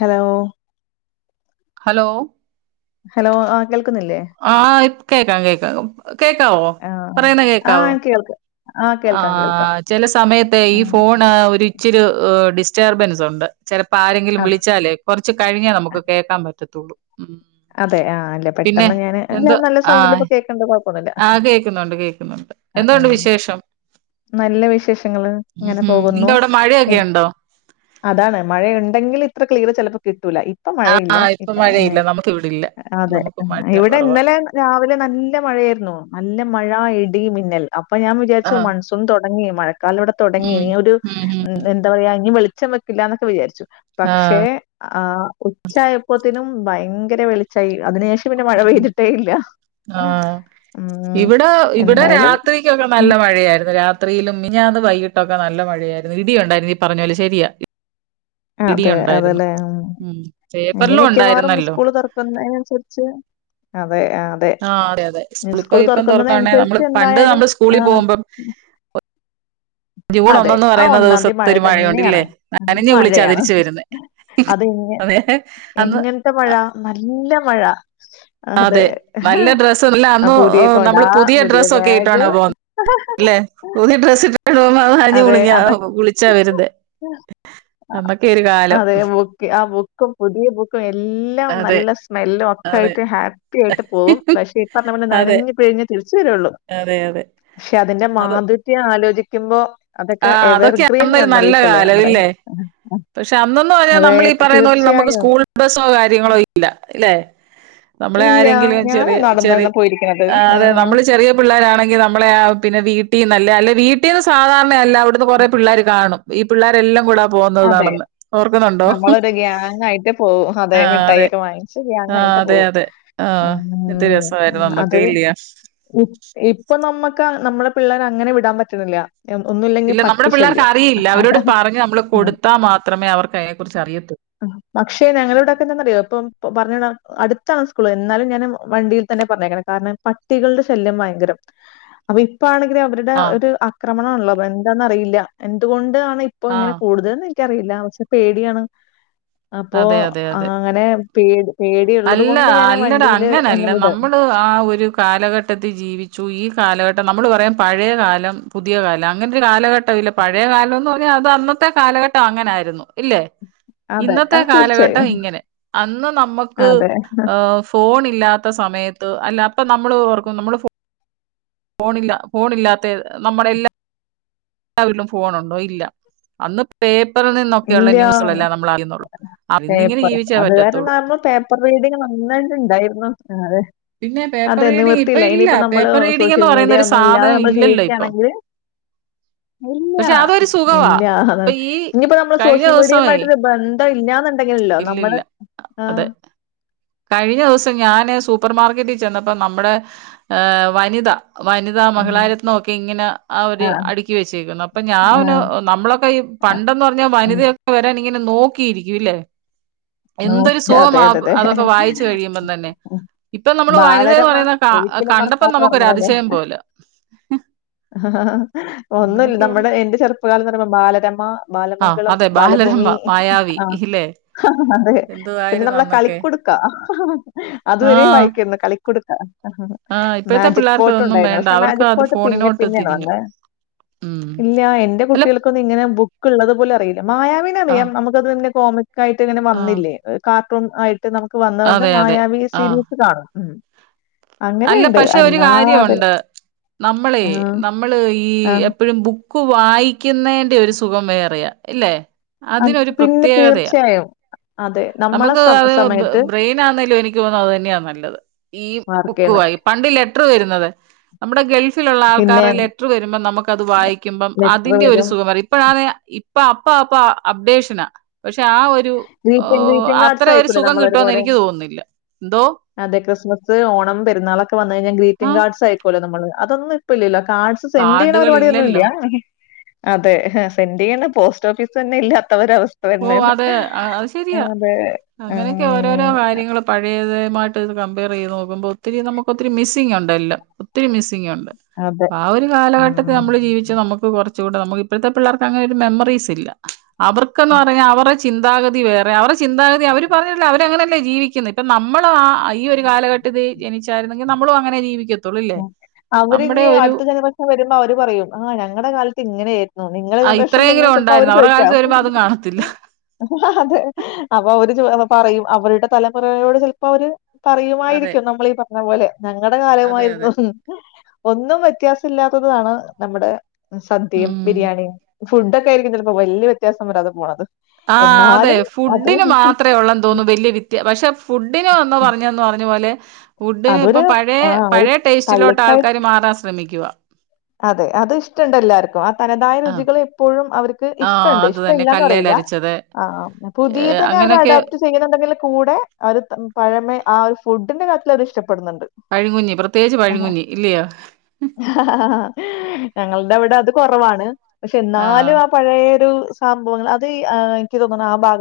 Hello hello hello ആ കേൾക്കുന്നില്ലേ? ആഹ് കേക്കാം കേക്കാം കേക്കാവോ ആഹ്. പറയണ ആ കേക്കാവോ കേൾക്കാം. ആ കേൾക്കാം, കേൾക്കാം. ആഹ് ചെല സമയത്ത് ഈ ആഹ്. ഫോണ് ഒരു ഇച്ചിരി ഡിസ്റ്റർബൻസ് ഉണ്ട് ചെലപ്പോ ആരെങ്കിലും അതെ, വിളിച്ചാലേ കുറച് കഴിഞ്ഞേ നമുക്ക് കേൾക്കാൻ പറ്റത്തുള്ളൂ ഉം അതെ ആ അല്ലെ പിന്നെ പെട്ടെന്ന് ഞാന് എന്തോ ആഹ് കെന്താ കൊഴപ്പംന്നില്ല ആ എന്തുണ്ട് അഹ് വിശേഷം നല്ല വിശേഷങ്ങള് ഇങ്ങനെ ഉം പോകുന്നു. നിങ്ങക്ക് അവിടെ മഴയൊക്കെ ഉണ്ടോ അതാണ് മഴയുണ്ടെങ്കിൽ ഇത്ര ക്ലിയർ ചെലപ്പൊ കിട്ടൂല ഇപ്പൊ ആ മഴയില്ല ഇപ്പൊ ഇപ്പ മഴയില്ല നമുക്ക് ഇവിടെ ഇല്ല അതെ നമുക്ക് മഴ ഇവിടെ കുറവാ ഇന്നലെ രാവിലെ നല്ല മഴയേര്ന്നു നല്ല മഴ ഇടി മിന്നൽ അപ്പം ഞാൻ ആ വിചാര്ച്ചു മൺസൂൺ തൊടങ്ങി മഴക്കാല ഇവിടെതൊ ടങ്ങി ഉം ഇനി ഒരു ഉം ഉം എന്താ പറയാ ഇനി വെളിച്ചം വെക്കില്ലാന്നൊക്കെ വിചാരിച്ചു ആ പക്ഷെ ആഹ് ഉച്ചായപ്പോത്തിനും ഭയങ്കര വെളിച്ചായി അതിനുശേഷ ട്ട് പിന്നെ മഴ ഉം പെയ്തിട്ടേയില്ല ആ ആഹ് എന്തായാലും രാത്രിയൊക്കെ ഉം. നല്ല മഴയാര്ന്നു രാത്രിയിലും മിനിയാന്ന് വൈകീട്ടൊക്കെ നല്ല മഴയായ്ര്ന്നു ഇടിയുണ്ടായിരുന്നു ഈ പറഞ്ഞ പോലെ ശെരിയാ അതെ അതെലേ ഉം ഇനി പേപ്പറിലും മിക്കവാറും ഉണ്ടായിരുന്നല്ലോ. സ്കൂൾ തൊറക്കുന്നേനന്സരിച്ച് അതെ ആ അതെ അതെ അതെ. നി സ്കൂളിപ്പോ സ്കൂൾ ഇപ്പം തുറക്കാണേ നമ്മള് തൊറക്കുന്നതന്സരിച്ച് പണ്ട് എന്തായാലും നമ്മള് സ്കൂളിൽ ആഹ് പോകുമ്പം ജൂൺ അതെ ഒന്നെന്ന് ആ പറയുന്ന ഒന്നാന്തി ദിവസത്തെ മഴ ഒരു മഴയുണ്ടല്ലേ? തന്നെയാണ് രും നനഞ്ഞു കുളിച്ചാ മഴയാണ് തിരിച്ചു വരുന്നേ. അതെന്നെ അതെ അന്ന് എങ്ങനത്തെ മഴ നല്ല മഴ അതെ നല്ല ഡ്രെസ്സ്ടെൽ ആ അന്ന് പുതിയ കൊട, നമ്മള് പുതിയ ഡ്രസ്സൊക്കെ ബാഗ്. ഇട്ടോണ്ടാ പോണ ല്ലെ പുതിയ ഡ്രസ്സിട്ടോണ്ടോ [unintelligible] മഴയ്ത്തീ അതെ. അതൊ നനഞ്ഞു കുളിച്ചാ വര്ന്നേ അന്നക്കേരു കാലം [unintelligible] ക്ക് പുത്യേ ബുക്കും എല്ല ല്ലാം അതെ നല്ല അതെ. സ്മെല്ലൊക്കായ്ട്ട് ഹാപ്പ്യായിട്ട് പോകും. പക്ഷേ ഇപ്പറ്ഞ്ഞപോലെ അതെ നനഞ്ഞ് പിഴിഞ് തിര്ച്ച് വരൊള്ളൂ. അതെ. അതെ പക്ഷെ അതിന്റെ മാധുര്യം ആലോചിക്കുമ്പോ, അതൊക്കെ ആഹ് അതൊക്കെ എവർഗ്രീൻ അന്നൊരു നല്ല മെമ്മറീസ് അല്ലേ കാലം നമ്മുടെ? ഇല്ലേ? പക്ഷെ അന്നൊന്നു പറഞാൽ, അതെ നമ്മളീ പറയുന്ന പോലെ നമക്ക് തീർച്ചയായും. സ്കൂൾ ബസ്സോ കാര്യങ്ങളോ ഇല്ല അല്ലേ. നമ്മളെ ഇല്ല. ആരെങ്കിലും ഞാന് ചെറിയ ചെറി നടന്നാണ് പോയിരിക്കണത്. അതെ ആഹ്. നമ്മള് ചെറിയ, പിള്ളേരാണെങ്കി നമ്മളെയാ പിന്നെ വീട്ടീന്നല്ല, അല്ല വീട്ടീന്ന് സാധാരണയല്ല അവ്ട്ന്ന് കൊറെ പിള്ളേര് കാണും. ഈ പിള്ളേരെല്ലാം കൂട അതെ. നമ്മളൊരു ഗ്യാങ്ങായിട്ടേ പോവു, അതെ മിഠായൊക്കെ വാങ്ങി ച്ച് ആ ഗ്യാങ്ങായ്ട്ട് അതെ പോവും. അതെ ആ എന്ത് ഉം രസമായിരുന്നു അത്, അന്നൊക്കെ ഇല്ല ഇപ് ഇപ്പ നമ്മക്ക് നമ്മളെ പിള്ളേരങ്ങനെ വിടാൻ പറ്റണില്ല. ഏ ഒന്നുല്ല ഇല്ല നമ്മ്ടെ പിള്ളേർക്കറിയില്ല. അവരോട് പറഞ്ഞ് നമ്മള് ഉം. കൊടുത്താ മാത്രമേ അവർക്ക് അയ്നെ കുറിച്ച് അറിയത്തൊള്ളൂ. പക്ഷെ ഞങ്ങളെവ്ടെക്കെന്താന്നറിയോ പ്പം പറഞ്ഞ് വിടാ അട്ത്താണ് സ്കൂള്. എന്നാലും ഞാൻ വണ്ടിയിൽ തന്നെ പറഞ്ഞയ്ക്കണേ, കാരണം പട്ടികളുടെ ശല്യം ഭയങ്കരം. അപ്പ ഇപ്പാണെങ്കിൽ അവര്ടെ ആ ഒര് ആക്രമണാണല്ലോ, അപ്പെന്താന്നറിയില്ല. ആ എന്തുകൊണ്ടാണിപ്പങ്ങനെ കൂടുതല് ഒന്നും എനിക്കറിയില്ല. പക്ഷെ പേടിയാണ് അപ്പോ അതെ അതെ അതെ. അങ്ങനെ പേട് പേടിയുള്ളത് അല്ല കൊണ്ട് ഞാന് അല്ലടാ വണ്ടിയിൽ അങ്ങനല്ല. ഒന്ന് വിടും. നമ്മള് ആ ഒരു കാലഘട്ടത്തി ജീവിച്ചു. ഈ കാലഘട്ടം നമ്മൾ പറയും പഴേകാലം, പുതിയ കാലം അങ്ങനൊര് കാലഘട്ടം ഇല്ല. പഴയ കാലംന്ന് പറഞ്ഞാൽ അത് അന്നത്തെ കാലഘട്ടം അങ്ങനായിരുന്നു ഇല്ലെ. അതെ. ഇന്നെത്തെ അത് തീർച്ചയായും. കാലഘട്ടം ഇങ്ങനെ. അന്ന് നമ്മക്ക് അതെ. ഏഹ് ഫോണില്ലാത്ത സമയത്ത്, അല്ലാ അപ്പ നമ്മൾ ഓർക്കും നമ്മൾ ഫോ ഫോണില്ല ഫോണില്ലാത്തെ നമ്മളെല്ലാ എല്ലാ വീട്ടിലും ഫോണുണ്ടോ ഇല്ല. അന്ന് പേപ്പറിൽ നിന്നൊക്കെ ഉള്ള ഇല്ല. ന്യൂസുകളേ നമ്മളറിയുന്നൊള്ളൂ. അന്നിങ്ങനെ ജീവിച്ചേ പറ്റത്തൊള്ളൂ. അന്നും പേ പ്പർ റീഡിങ് നന്നായിട്ട് ഇണ്ടായിര്ന്നു. ആഹ് അതെ. പിന്നെ പേപ്പർ അതെ റീഡിങ് ഇപ്പൊ നിവർത്തിയില്ല. ഇല്ല ഇനിയിപ്പം നമ്മള് പേപ്പർ റീഡിങ് സോഷ്യൽ എന്ന് പറയുന്ന മീഡിയ ഒരു ഒന്നും ഇല്ലാതെ സാധനം നമ്മൾ ഇല്ലല്ലോ ഇപ്പം ജീവിക്കാണെങ്കിൽ, ഇല്ല്യാ പക്ഷെ അതൊരു സുഖവാ ഇല്ലാ അത് ഇപ്പൊ ഈ ഇഞിപ്പോ നമ്മള് കഴിഞ്ഞ സോഷ്യൽ ദിവസമേ മീഡിയുമായിട്ടൊര് ബന്ധം ഇല്ലാന്നിണ്ടെങ്കിലില്ലോ നമ്മള് ഇല്ലില്ല അതെ ആഹ്, കഴിഞ്ഞ ദിവസം ഞാന് സൂപ്പർ മാർക്കറ്റി ചെന്നപ്പോ നമ്മടെ ഏഹ് വനിത, വനിതാ, ഉം. മഹിളാരത്നം ഒക്കെ ഇങ്ങനെ ആ ഒര് ആഹ്. അടിക്കി വെച്ചേക്കുന്നു. അപ്പൊ ഞാന് ആഹ്. നമ്മളൊക്കെ ഈ പണ്ടെന്ന്‌ പറഞ്ഞാൽ ഉം. വനിതയൊക്കെ വരാനിങ്ങനെ നോക്കിയിരിക്കൂല്ലേ? നോ എന്തൊരു അതെ സുഖമാ അതെ അതെ. അതൊക്കെ വായിച്ചു കഴിയുമ്പം തന്നെ. ഇപ്പൊ നമ്മള് വനിത എന്ന് ബാലരമ പറയുന്ന കാ ഒരിക്കലും കണ്ടപ്പോ മറക്കാത്ത നമുക്ക് ഒരു ഓർമ്മകളാ അതിശയം പോല. [inaudible] ഒന്നും ഇല്ല അങ്ങനെയൊക്കെയുള്ള നമ്മുടെ എന്റെ ചെറുപ്പകാലം എന്ന് പറയുമ്പ, ബാലരമ, ആഹ് ബാലമംഗളം, അതെ ബാലഭൂമി ബാലരമ മായാവി ആ ഇല്ലേ. അതെ. പിന്നെ എന്തുവായിരുന്നു നമ്മടെ അന്നൊക്കെ കളിക്കുടുക്കാ അതുവരെ ആഹ് വായിക്കാരുന്നു. കളിക്കുടു ആഹ് ഇപ്പോഴത്തെ മാജിക് പിള്ളേർക്ക് പോട്ട് അതൊന്നും ഉണ്ടായിരുന്നു. വേണ്ട പക്ഷെ അവർക്ക് മാജിക് അത് പോട്ട് പിന്നെ ഫോണിനോട്ട് പിന്നെ ആണ് തിരിഞ്ഞു വന്നെ. ഉം ഇല്ല. എന്റെ അല്ല കുട്ടികൾക്കൊന്നും ഇങ്ങനെ ബുക്ക ഉള്ളത് പോലും അറിയില്ല. മായാവിനെ അറിയാം, ആഹ് നമുക്കത് നിന്നെ കോമിക്ക ആയി ട്ട് ഇങ്ങനെ ആഹ് വന്നില്ലേ. കാർട്ടൂൺ ആയിട്ട് നമുക്ക് വന്നോണ്ട് അതെ അതെ മായാവി ആഹ് സീരീസ് കാണും. ഉം. അല്ല അങ്ങനെയുണ്ട്. പക്ഷെ ഒര് അല്ലാതെ കാര്യൊണ്ട്. നമ്മളേ ആ. നമ്മള് ഈ ആ. എപ്പോഴും ബു ക്ക് വായിക്കുന്നേന്റെ ഒരു സുഖം വേറെയാ, ഇല്ലേ. അ അതിനൊരു പിന്നെ പ്രത്യേകതയാ. തീർച്ചയായും. അതെ. നമ്മളെ നമുക്ക് സ അത് സമയത്ത് ബ്രെയിൻ ആണേലും എനി ക്ക് തോനുന്നു അത് തന്നെയാ നല്ലത്. ഈ ബുക്ക് മാർക്കെയ്യുന്നെ. വായി, പണ്ട് ലെറ്റർ വരുന്നത്. നമ്മുടെ ഗൾഫി ലുള്ള പിന്നെ ആൾക്കാരുടെ ലെറ്റർ വരുമ്പോം, നമുക്കത് വായിക്കുമ്പം ലെറ്റർ അതിന്റെ ഒരു വരും. സുഖം അറി ഇപ്പോഴ ഇപ്പോഴാണേ, അപ്പ അപ്പ അപ്ഡേഷനാ. പക്ഷെ ആ ഒ രു ഗ്രീറ്റിംഗ് ഏഹ് ഗ്രീറ്റിംഗ് കാർഡ്സ് അത്രെ ഒരു അയക്കൂലേ സുഖം കിട്ടോന്ന് നമ്മളൊരുപോലെ? എനിക്ക് തോന്നുന്നില്ല. എന്തോ അതെ ക്രിസ്മസ് ഓണം പെരുന്നാളൊക്കെ വന്നു കഴിഞ്ഞാ ആ ഗ്രീറ്റിംഗ് കാർഡ്സ് അയക്കോല്ലോ നമ്മള് അതൊന്നും ഇപ്പ ഇല്ലല്ലോ കാഡ്സ് സെൻ്റെയ്യ്ണ കാർഡുകൾ പരിപാടിയൊന്നും ഇല്ലല്ലോ ഇല്ല്യാ. അതെ സെന്റയ്യ്ണ് പോസ്റ്റ് ഓഫീസ് തന്നെ ഇല്ലാത്ത ഒരവസ്ഥ തന്നേണ് ത് അത് ശരിയാ അങ്ങനെയൊക്കെ ഓരോരോ ഉം കാര്യങ്ങള് പഴയതുമായിട്ട് ഇത് കമ്പയർ ചെയ്ത് നോക്കുമ്പോ ഒത്തിരി നമുക്ക് ഒത്തിരി മിസ്സിങ് ഉണ്ട് എല്ലം ത്തിരി മിസ്സിംഗുണ്ട്. അതെ. അപ്പാ ഒരു കാലഘട്ടത്തെ ഉം. നമ്മൾ ജീവിച്ച് നമുക്ക് കൊറ ച്ചൂടെ നമുക്ക് ഇപ്പോഴത്തെ പിള്ളേർക്ക് അങ്ങനെ ഒരു മെമ്മറീസ് ഇല്ല അവർക്ക്ന്ന് പറഞ്ഞാ അവറ ചിന്താഗതി വേറെ അവറ ചിന്താഗതി അവർ പറഞ്ഞിട്ടില്ല അവരങ്ങനെയല്ലേ ജീവിക്കുന്നെ. ഇപ്പം നമ്മള് ആ ഈ ഒരു കാലഘ ട്ടത്തി ജനിച്ചായിരുന്നങ്കി നമ്മളും അങ്ങനെ ജീവിക്ക ഉ [unintelligible] അവര്നി അടുത്ത ജനറേഷൻ വരുമ്പോ അവര് പറയും ആഹ് ഞങ്ങടെ കാലത്ത് ഇങ്ങനെയായിരുന്നു നിങ്ങളെ ജനറേഷൻ എങ്ങനെ ചോയ് ണ്ടായിരുന്നു അവരുടെ കാലത്ത് വരുമ്പോൾ അതും കാണത്തില്ല അതെ അപ്പൊ അവര് ചോ പറയും അവരുടെ തലമുറയോട് ചിലപ്പം അവര് അതെ. പറയുമായിരിക്കും നമ്മളീ പറഞ്ഞ പോലെ ഞങ്ങടെ അതെ, കാലമായിരു അതെ. ഉം ഒന്നും വ്യത്യാസം ഇല്ലാത്തതു ആണ് നമ്മുടെ സദ്യയും ഉം. ബിരിയാണിയും ഫുഡൊക്കെ ആയിരിക്കും ചെലപ്പം വല്യ വ്യത്യാസം വരാതെ പോണത്. ആഹ് അതെ എന്നാലും അത് ഫുഡിന് മാത്രേ ഉള്ള ന്ന് തോന്നുന്നു വലിയ വിത്യാ പക്ഷെ ഫുഡിന് വന്ന് പറഞ്ഞെന്ന് പറഞ്ഞ പോലെ ഫുഡിന് അതൊരു ഇപ്പം പഴയ ആ ഒരു പഴയ ടേസ്റ്റിലോട്ട് തള്ളിക്കയ ആൾക്കാര് മാറാൻ ശ്രമിക്കുവാ അതെ അത് ഇഷ്ടണ്ട് എല്ലാർക്കും തനതായ ആ രുചികൾ എപ്പോഴും അവർക്ക് ആഹ് ഇഷ്ടണ്ട് അത് തന്നെ ഇഷ്ടല്ലാന്ന് പറയില്ല. കല്ലേലരച്ചത് ആഹ് പുതിയതന്നെ അവര് അങ്ങനെയൊക്കെ അഡാപ്റ്റ് ചെയ്യ്ണുണ്ടെങ്കിൽ കൂടെ അവര് പഴമേ ആ ഒരു ഫുഡിന്റെ കാര്യത്തിൽ അവര് ഇഷ്ടപ്പെടുന്നുണ്ട്. പഴിങ്ങുഞ്ഞി പ്രത്യേകിച്ച് പഴിങ്ങുഞ്ഞി ഇല്ലയോ ഞങ്ങൾടെ അവടെ അത് കുറവാണ് പക്ഷെ ആഹ് എന്നാലും ആ പഴയൊരു സാംഭവങ്ങൾ അത് എനിക്ക് തോന്നുണു ആ ഭാഗ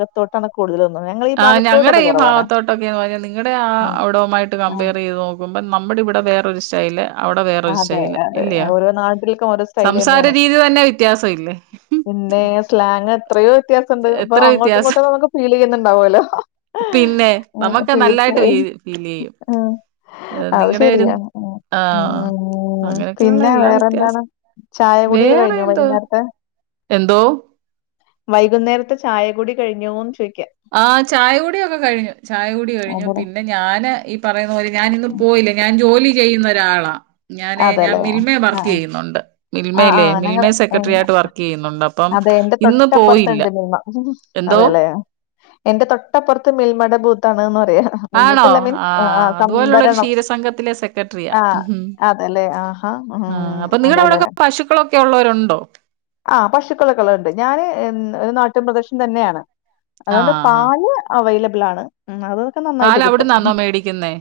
ആഹ് ഞങ്ങടെ ഈ കുറവാണ്. ഭാഗത്തോട്ടൊക്കെന്ന് പറഞ്ഞാ നിങ്ങടെ ആ അവിടവുമായിട്ട് ആ, കമ്പയർ ചെയ്ത് നോ ക്കുമ്പം നമ്മടെ ഇവിടെ വേറൊരു സ്റ്റൈല് അവിടെ ആ, വേറൊരു അതെ. സ്റ്റൈല് ഇല്ലയോ? ഓരോ നാട്ടിൽക്കും ഓരോ സ്റ്റൈൽ സംസാര രീതി തന്നെ വ്യത്യാസവില്ലേ പിന്നേ. സ്ലാങ് എത്രയോ വ്യത്യാസംണ്ട്. പ്പൊ എത്ര അങ്ങോട്ടും വ്യത്യാസം ഇങ്ങോട്ടും നമുക്ക് ഫീൽ ചെയ്യുന്നുണ്ടാവുമല്ലോ പിന്നെ നമുക്ക് നല്ലായിട്ട് തീർച്ചയായും ഫീൽ ചെയ്യും ഉം അത് നിങ്ങടെ ഒരു ശരിയാണ്. ഉം ആഹ് ഊം. അങ്ങനെയൊക്കെയുള്ള പിന്നെ എല്ലാ വേറെ, എന്താണ് വ്യത്യാസം ചായ കുടിയൊക്കെ വേറെ കഴിഞ്ഞൊ എന്തോ വൈകുന്നേരത്തെ? എന്തോ വൈകുന്നേരത്തെ ചായ കുടി കഴിഞ്ഞോന്ന് ചോയിക്ക. ആഹ് ചായ കുടിയൊക്കെ കഴിഞ്ഞു. ചായ കുടി കഴിഞ്ഞു. അതെ. പിന്നെ ഞാന് ഈ പറയുന്ന പോല ഞാനിന്ന് പോയില്ല. ഞാൻ ജോലി ചെയ്യുന്ന ഒരാളാ ഞാന് ഞാൻ അതെല്ലേ. മിൽമേ ആഹ് വർക്ക് ആഹ്. ചെയ്യുന്നുണ്ട് ആഹ് മിൽമേല്ലേ, ആഹ് ഞങ്ങള് മിൽമേ എൻ സെക്രട്ടറി ആയിട്ട് വർക്ക് ചെയ്യുന്നുണ്ട്, അപ്പം അതെ ഇന്ന് പോയില്ല. എന്തോ അതെല്ലെ. എന്റെ തൊട്ടപ്പുറത്ത് മിൽമേട ബൂത്താണ്ന്ന് പറയാ. ആണോ ബൂത്തല്ല മീൻസ് ആഹ് അതുപോലുള്ള ഒരു സംഭരണം ക്ഷീരസംഘത്തിലെ സെക്രട്ടറിയാ. ആഹ് ഉഹും അതെല്ലേ ആഹാ ഉം ആഹ് അപ്പൊ നിങ്ങടെ അതെല്ലേ. അവിടൊക്കെ പശുക്കളൊക്കെ ഉള്ളവരുണ്ടോ? ആഹ് പശുക്കളൊക്കള്ളണ്ട് ഞാന് ഒരു നാട്ടുംപ്രദേശം തന്നെയാണ്. അതുകൊണ്ട് ആഹ് ആഹ് പാൽ അവൈലബിൾ ആണ് ഉം അതൊക്കെ നന്നായിട്ട് പാല് കിട്ടും അവിടുന്നാന്നോ മേടിക്കുന്നേ?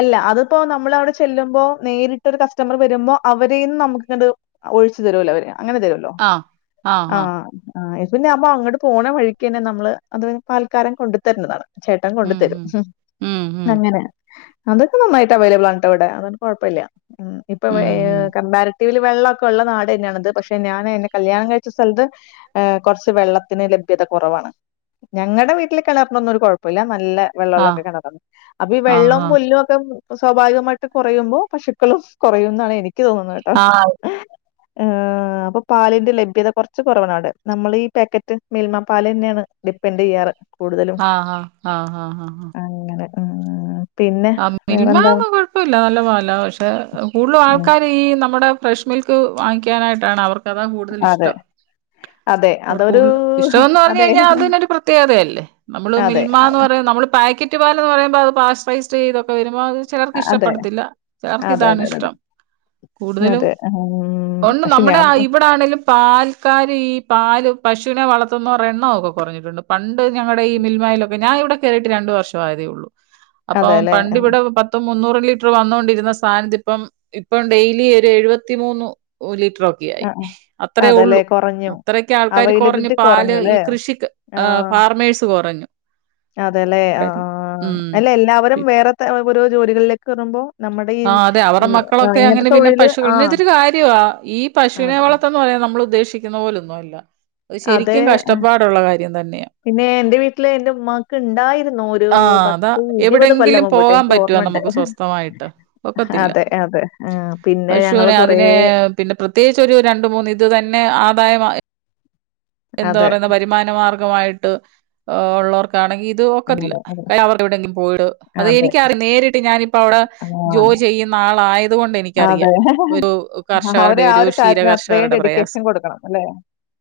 അല്ല അതിപ്പോ നമ്മൾ അവിടെ ചെല്ലുമ്പോ നേരിട്ടൊരു കസ്റ്റമർ വരുമ്പോ അവരേന്നും നമുക്കിങ്ങട് ഒഴിച്ചു തരുവല്ലോ അവര് അങ്ങനെ തരുവല്ലോ ആഹ് ആഹ് ആഹ് ഇത് പിന്നെ അപ്പൊ അങ്ങട്ട് പോണ വഴിക്കന്നെ നമ്മള് അത് പാൽക്കാരൻ കൊണ്ട് തരുന്നതാണ്. ചേട്ടൻ കൊണ്ടു ഉം തരും ഉം ഉം ഉം അങ്ങനെ. അതൊക്കെ നന്നായിട്ട് അവൈലബിൾ ആണ്‌ട്ടോ ഇവടെ അതോണ്ട് കൊഴപ്പല്ല്യ. ഉം ഇപ്പൊ വ ഉം ഉം കമ്പാരറ്റീവ് ലി വെള്ളൊക്കെ ഉള്ള നാട് തന്നെയാണ്ത് പക്ഷെ ഞാൻ ണ് ഇന്നെ കല്യാണം കഴിച്ച സ്ഥലത്ത് ഏഹ് കൊർച്ച് വെള്ളത്തിന് ലഭ്യത കുറവാണ്. ഞങ്ങടെ വീട്ടില് കിണറിനൊന്നൊരു കുഴപ്പല്ല. നല്ല വെള്ള ള്ള ആഹ് കിണറാണ്. അപ്പൊ ഈ ആഹ് വെള്ളവും ആഹ് പുല്ലും ഒക്കെ പ്പോ സ്വാഭാവികമായിട്ട് കുറയുമ്പോ പശുക്കളും കുറയന്നാണ് എനിക്ക് തോന്നുന്നത് കേട്ടോ ആഹ് ആ അപ്പൊ പാലിന്റെ ലഭ്യത കുറച്ച് കുറവാണ് അവിടെ നമ്മൾ ഈ പാക്കറ്റ് മിൽമ പാൽ തന്നെയാണ് ഡിപ്പെൻഡയ്യാറ് ആഹ് ആഹ ആഹ് ഹഹ് ആ അങ്ങനെ ഉം പിന്നെ ആ മിൽമ വേറെന്താ ഒന്നും കൊഴപ്പമില്ല നല്ല പാല പക്ഷെ കൂടുതലും ഉം ആൾക്കാർ ഈ നമ്മുടെ ഫ്രഷ് മിൽക്ക് വാങ്ങിക്കാനായിട്ടാണ് അവർക്ക് അതാ കൂടുതൽ അതെ ഇഷ്ടം അതെ അവർ അതൊരു കുടു ഇഷ്ടംന്ന് പറഞ്ഞു അതെ കഴിഞ്ഞാൽ അതിനൊരു പ്രത്യേകതയല്ലേ നമ്മള് അതെ മിൽമ എന്ന് പറയ നമ്മള് പാക്കറ്റ് പാലന്ന് പറയ്പോ അത് പാർട്രൈസ്ഡ് ചെയ്തൊക്കെ വരുമ്പോ ചിലർക്ക് അതെ അതെ ഇഷ്ടപ്പെടുത്തില്ല ചിലർക്ക് അതെ ഇതാണ് അതെ അതെ ഇഷ്ടം കൂടുതലും അതെ ഉം ഒണ്ട് പക്ഷെ നമ്മുടെ ഞാൻ ഇവിടെ ആണേിലും പാൽക്കാർ ഈ പാ പശുവിനെ വളർത്തുന്നവരെ എണ്ണമൊക്കെ കുറഞ്ഞിട്ടുണ്ട് പണ്ട് ഞങ്ങളുടെ ഈ മിൽമലൊ ഞാൻ ഇവിടെ കയറിയിട്ട് രണ്ടു വർഷ ആയതേ ഉള്ളൂ അപ്പം അതെല്ലേ പണ്ട് ഇവിടെ പ മൊത്തം മുന്നൂറ് ലിറ്റർ വന്നൊണ്ടിരുന്ന സാധനത്തി ഇപ്പം ഇപ്പം ഡെയിലി ഒരു എഴുപത്തിമൂന്ന് ഓലിട്ടറോ ആഹ് ആഹ്. അത്രയേ ഉള്ളൂ അത്രയൊക്കെ ആൾക്കാർ കുറഞ്ഞഞ് അവൈലബിലിറ്റി പാല് ഈ കുറഞ്ഞുല്ലേ കൃഷിക്ക് ഫാർമേഴ്സ് കുറഞ്ഞു അതെല്ലെ ആ ആ കാര്യം അല്ല എല്ലാവരും ഉം വേറെ ഓരോ ജോലികളിലേക്ക് വറുമ്പോ നമ്മുടെ ഈ ആഹ് അതെ അവരുടെ ഇങ്ങനത്തെ തൊഴില് ആ യ ഈ പശുവിനെ വളത്തന്ന് പറയാൻ നമ്മൾ ഉദ്ദേശിക്കുന്ന പോലൊന്നുമ അല്ല അ അതെ ശരിക്കും കഷ്ടപ്പാടുള്ള കാര്യം തന്നെയാ പിന്നെ എന്റെ വീട്ടില് എന്റെ ഉമ്മാക്ക് ഉണ്ടായിരുന്നു ഒരു ആഹ് അതാ പത്ത് ഇരുപത് കൊല്ലം എവിടെയെങ്കിലും മുമ്പോട്ട് പോകാൻ എനിക്ക് പറ്റുവോ ഓർമ്മുണ്ട് നമുക്ക് സ്വസ്ഥമായിട്ട് ഒക്കത്തില്ല അതെ അതെ ആ പിന്നെ ഞങ്ങള് പശുവിനെ കൊറേ അതിനെ പിന്നെ പ്രത്യേകിച് ഒരു രണ്ട് മൂന്ന് ഇത് തന്നെ ആദായ വ എന്താ അതെ, പറയുന്ന വരുമാന മാർഗമായിട്ട് ഉള്ളവർക്കാണെങ്കിൽ ഇത് ഒക്കത്തില്ല. അതെ, അതെ, ക അവടെ എവിടെങ്കിലും പോയിട അത് അതെ. എനിക്കറിയാം നേരിട്ട് ഞാനിപ്പോ അവിടെ ആ, ജോ ചെയ്യുന്ന ആളായതുകൊണ്ട് എനി അതെ അവര് ആ ഒരു ക്ഷീര കാര്യത്തിന് അത്രയും കർഷകരുടെ ഡെഡിക്കേഷൻ പ്രയാസം കൊടുക്കണം അല്ലെ?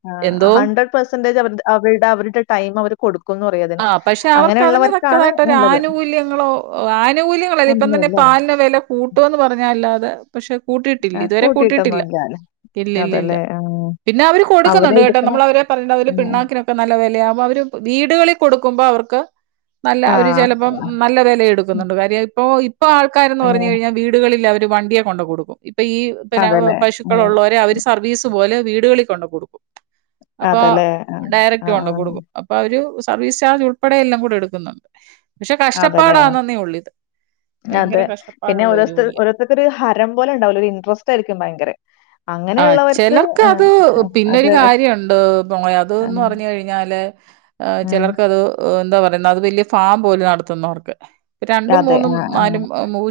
ആ എന്തോ ഹണ്ട്രഡ് പെർസെന്റേജ് അവ അവരുടെ അവരുടെ ടൈം അവര് കൊടു ആ പക്ഷെ അവർക്ക് അതിന് തക്കതായിട്ടൊ ഒരു നല്ലത്. ആനുകൂല്യങ്ങളോ ആനുകൂല്യങ്ങളല്ലേ ഇപ്പം തന്നെ ഒന്നുമില്ല. പാലിന് വില കൂട് ട്ടോന്ന് പറഞ്ഞല്ലാതെ പക്ഷെ കൂട്ടിയിട്ടില്ല ആ ഇതുവരെ കൂട്ടിയിട്ടില്ല കൂട്ടിയിട്ടൊന്നുമില്ല അല്ലേ? ഇല്ല ഇല്ല ഇല്ല അതല്ലേ. ആ. പിന്നെ അവര് കൊടുക്കുന്നുണ്ട് കേട്ടോ നമ്മൾ അവരെ. പറയ അതില് ഉം. പിണ്ണാക്കിനൊക്കെ നല്ല വിലയാണ് അപ്പൊ അവര് വീടുകളിൽ കൊടുക്കുമ്പോ അവർക്ക് നല്ല ആ. അവര് ചിലപ്പോം നല്ല വില എടുക്കുന്നുണ്ട് കാര്യ ഇപ്പൊ ഇപ്പൊ ആൾക്കാരന്ന് ആ. പറഞ്ഞു കഴിഞ്ഞാൽ വീടുകളിൽ അവര് വണ്ടിയെ കൊണ്ട കൊടുക്കും ഇപ്പൊ ഈ പിന്നെ അതല്ലേ. പശുക്കള ഉം. ഉള്ളവരെ അവര് സർവീസ് പോലെ വീടുകളിൽ കൊണ്ട് കൊടുക്കും അപ്പൊ അതല്ലേ. ആ. ഡയറക്ട് ആ. കൊണ്ടോ കൊടുക്കും അപ്പൊ അവര് സർവീസ് ചാർജ് ഉൾപ്പെടെയ എല്ലാം കൂടെ എടുക്കുന്നുണ്ട് പക്ഷെ അതല്ലേ. കഷ്ടപ്പാടാന്ന നീ ഉള്ളിത് അതെ പിന്നെ ഓോത്തർ ഓരോരുത്തർക്കൊരു ഹരം പോലെ ഉണ്ടാവലോ ഒരു ഇൻട്രസ്റ്റ് ആായിയിരിക്കും ഭയങ്കര ആഹ് അങ്ങനെയുള്ളവർക്ക് ചിലർക്ക് ആഹ് അത് പിന്നൊരു അതെ. കാര്യണ്ട് പോയെ അതിന്ന് ആഹ് പറഞ്ഞു കഴിഞ്ഞാൽ ആഹ് ചെലർക്ക് അത് എന്താ പറയുന്ന അത് വല ഫാം പോലും നടത്തുന്നവർക്ക് രണ്ടും അതെ. മൂന്നും ആഹ് ആഹ്. നാലും മൂ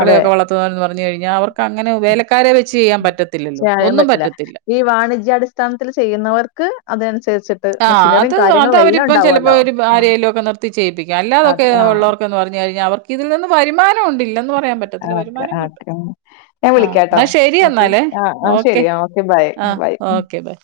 അതെ. വളർത്തുന്നവരന്ന് പറഞ്ഞു കഴിഞ്ഞാൽ അവർ അങ്ങനെ വേലക്കാരെ വെച്ച് ചെയ്യാൻ പറ്റത്തില്ലല്ലോ ചെയ്യാൻ ഒന്നും പറ്റില്ല. പറ്റത്തില്ല ഈ വാണിജ്യാടിസ്ഥാനത്തിൽ ചെയ്യുന്നവർക്ക് അതനുസരിച്ച് ആ അത് അത് അവരിപ്പം ചിലപ്പോ ഒരു ആഹ് ആരലും ഒക്കെ നിർത്തി ചെയ്യിപ്പിക്കാം അല്ലാതൊക്കെ അതെ. ആഹ് ഉള്ളവർ പറഞ്ഞുഴിയാൽ അവർക്ക് ഇതിൽ നിന്ന് വരുമാനം ഉണ്ടില്ല എന്ന് പറഞ്ഞു പറയാൻ പറ്റത്തില്ല ഓക്കെ വരുമാനം കിട്ടും ഓക്കെ. ഞാൻ ആഹ് വിളിക്കാട്ടോ. എന്നാ ഓക്കെ. ശരിയന്നാലേ ആഹ് ആഹ് ഓക്കെ ശരി. ആ ബൈ ആഹ് ബൈ. Okay by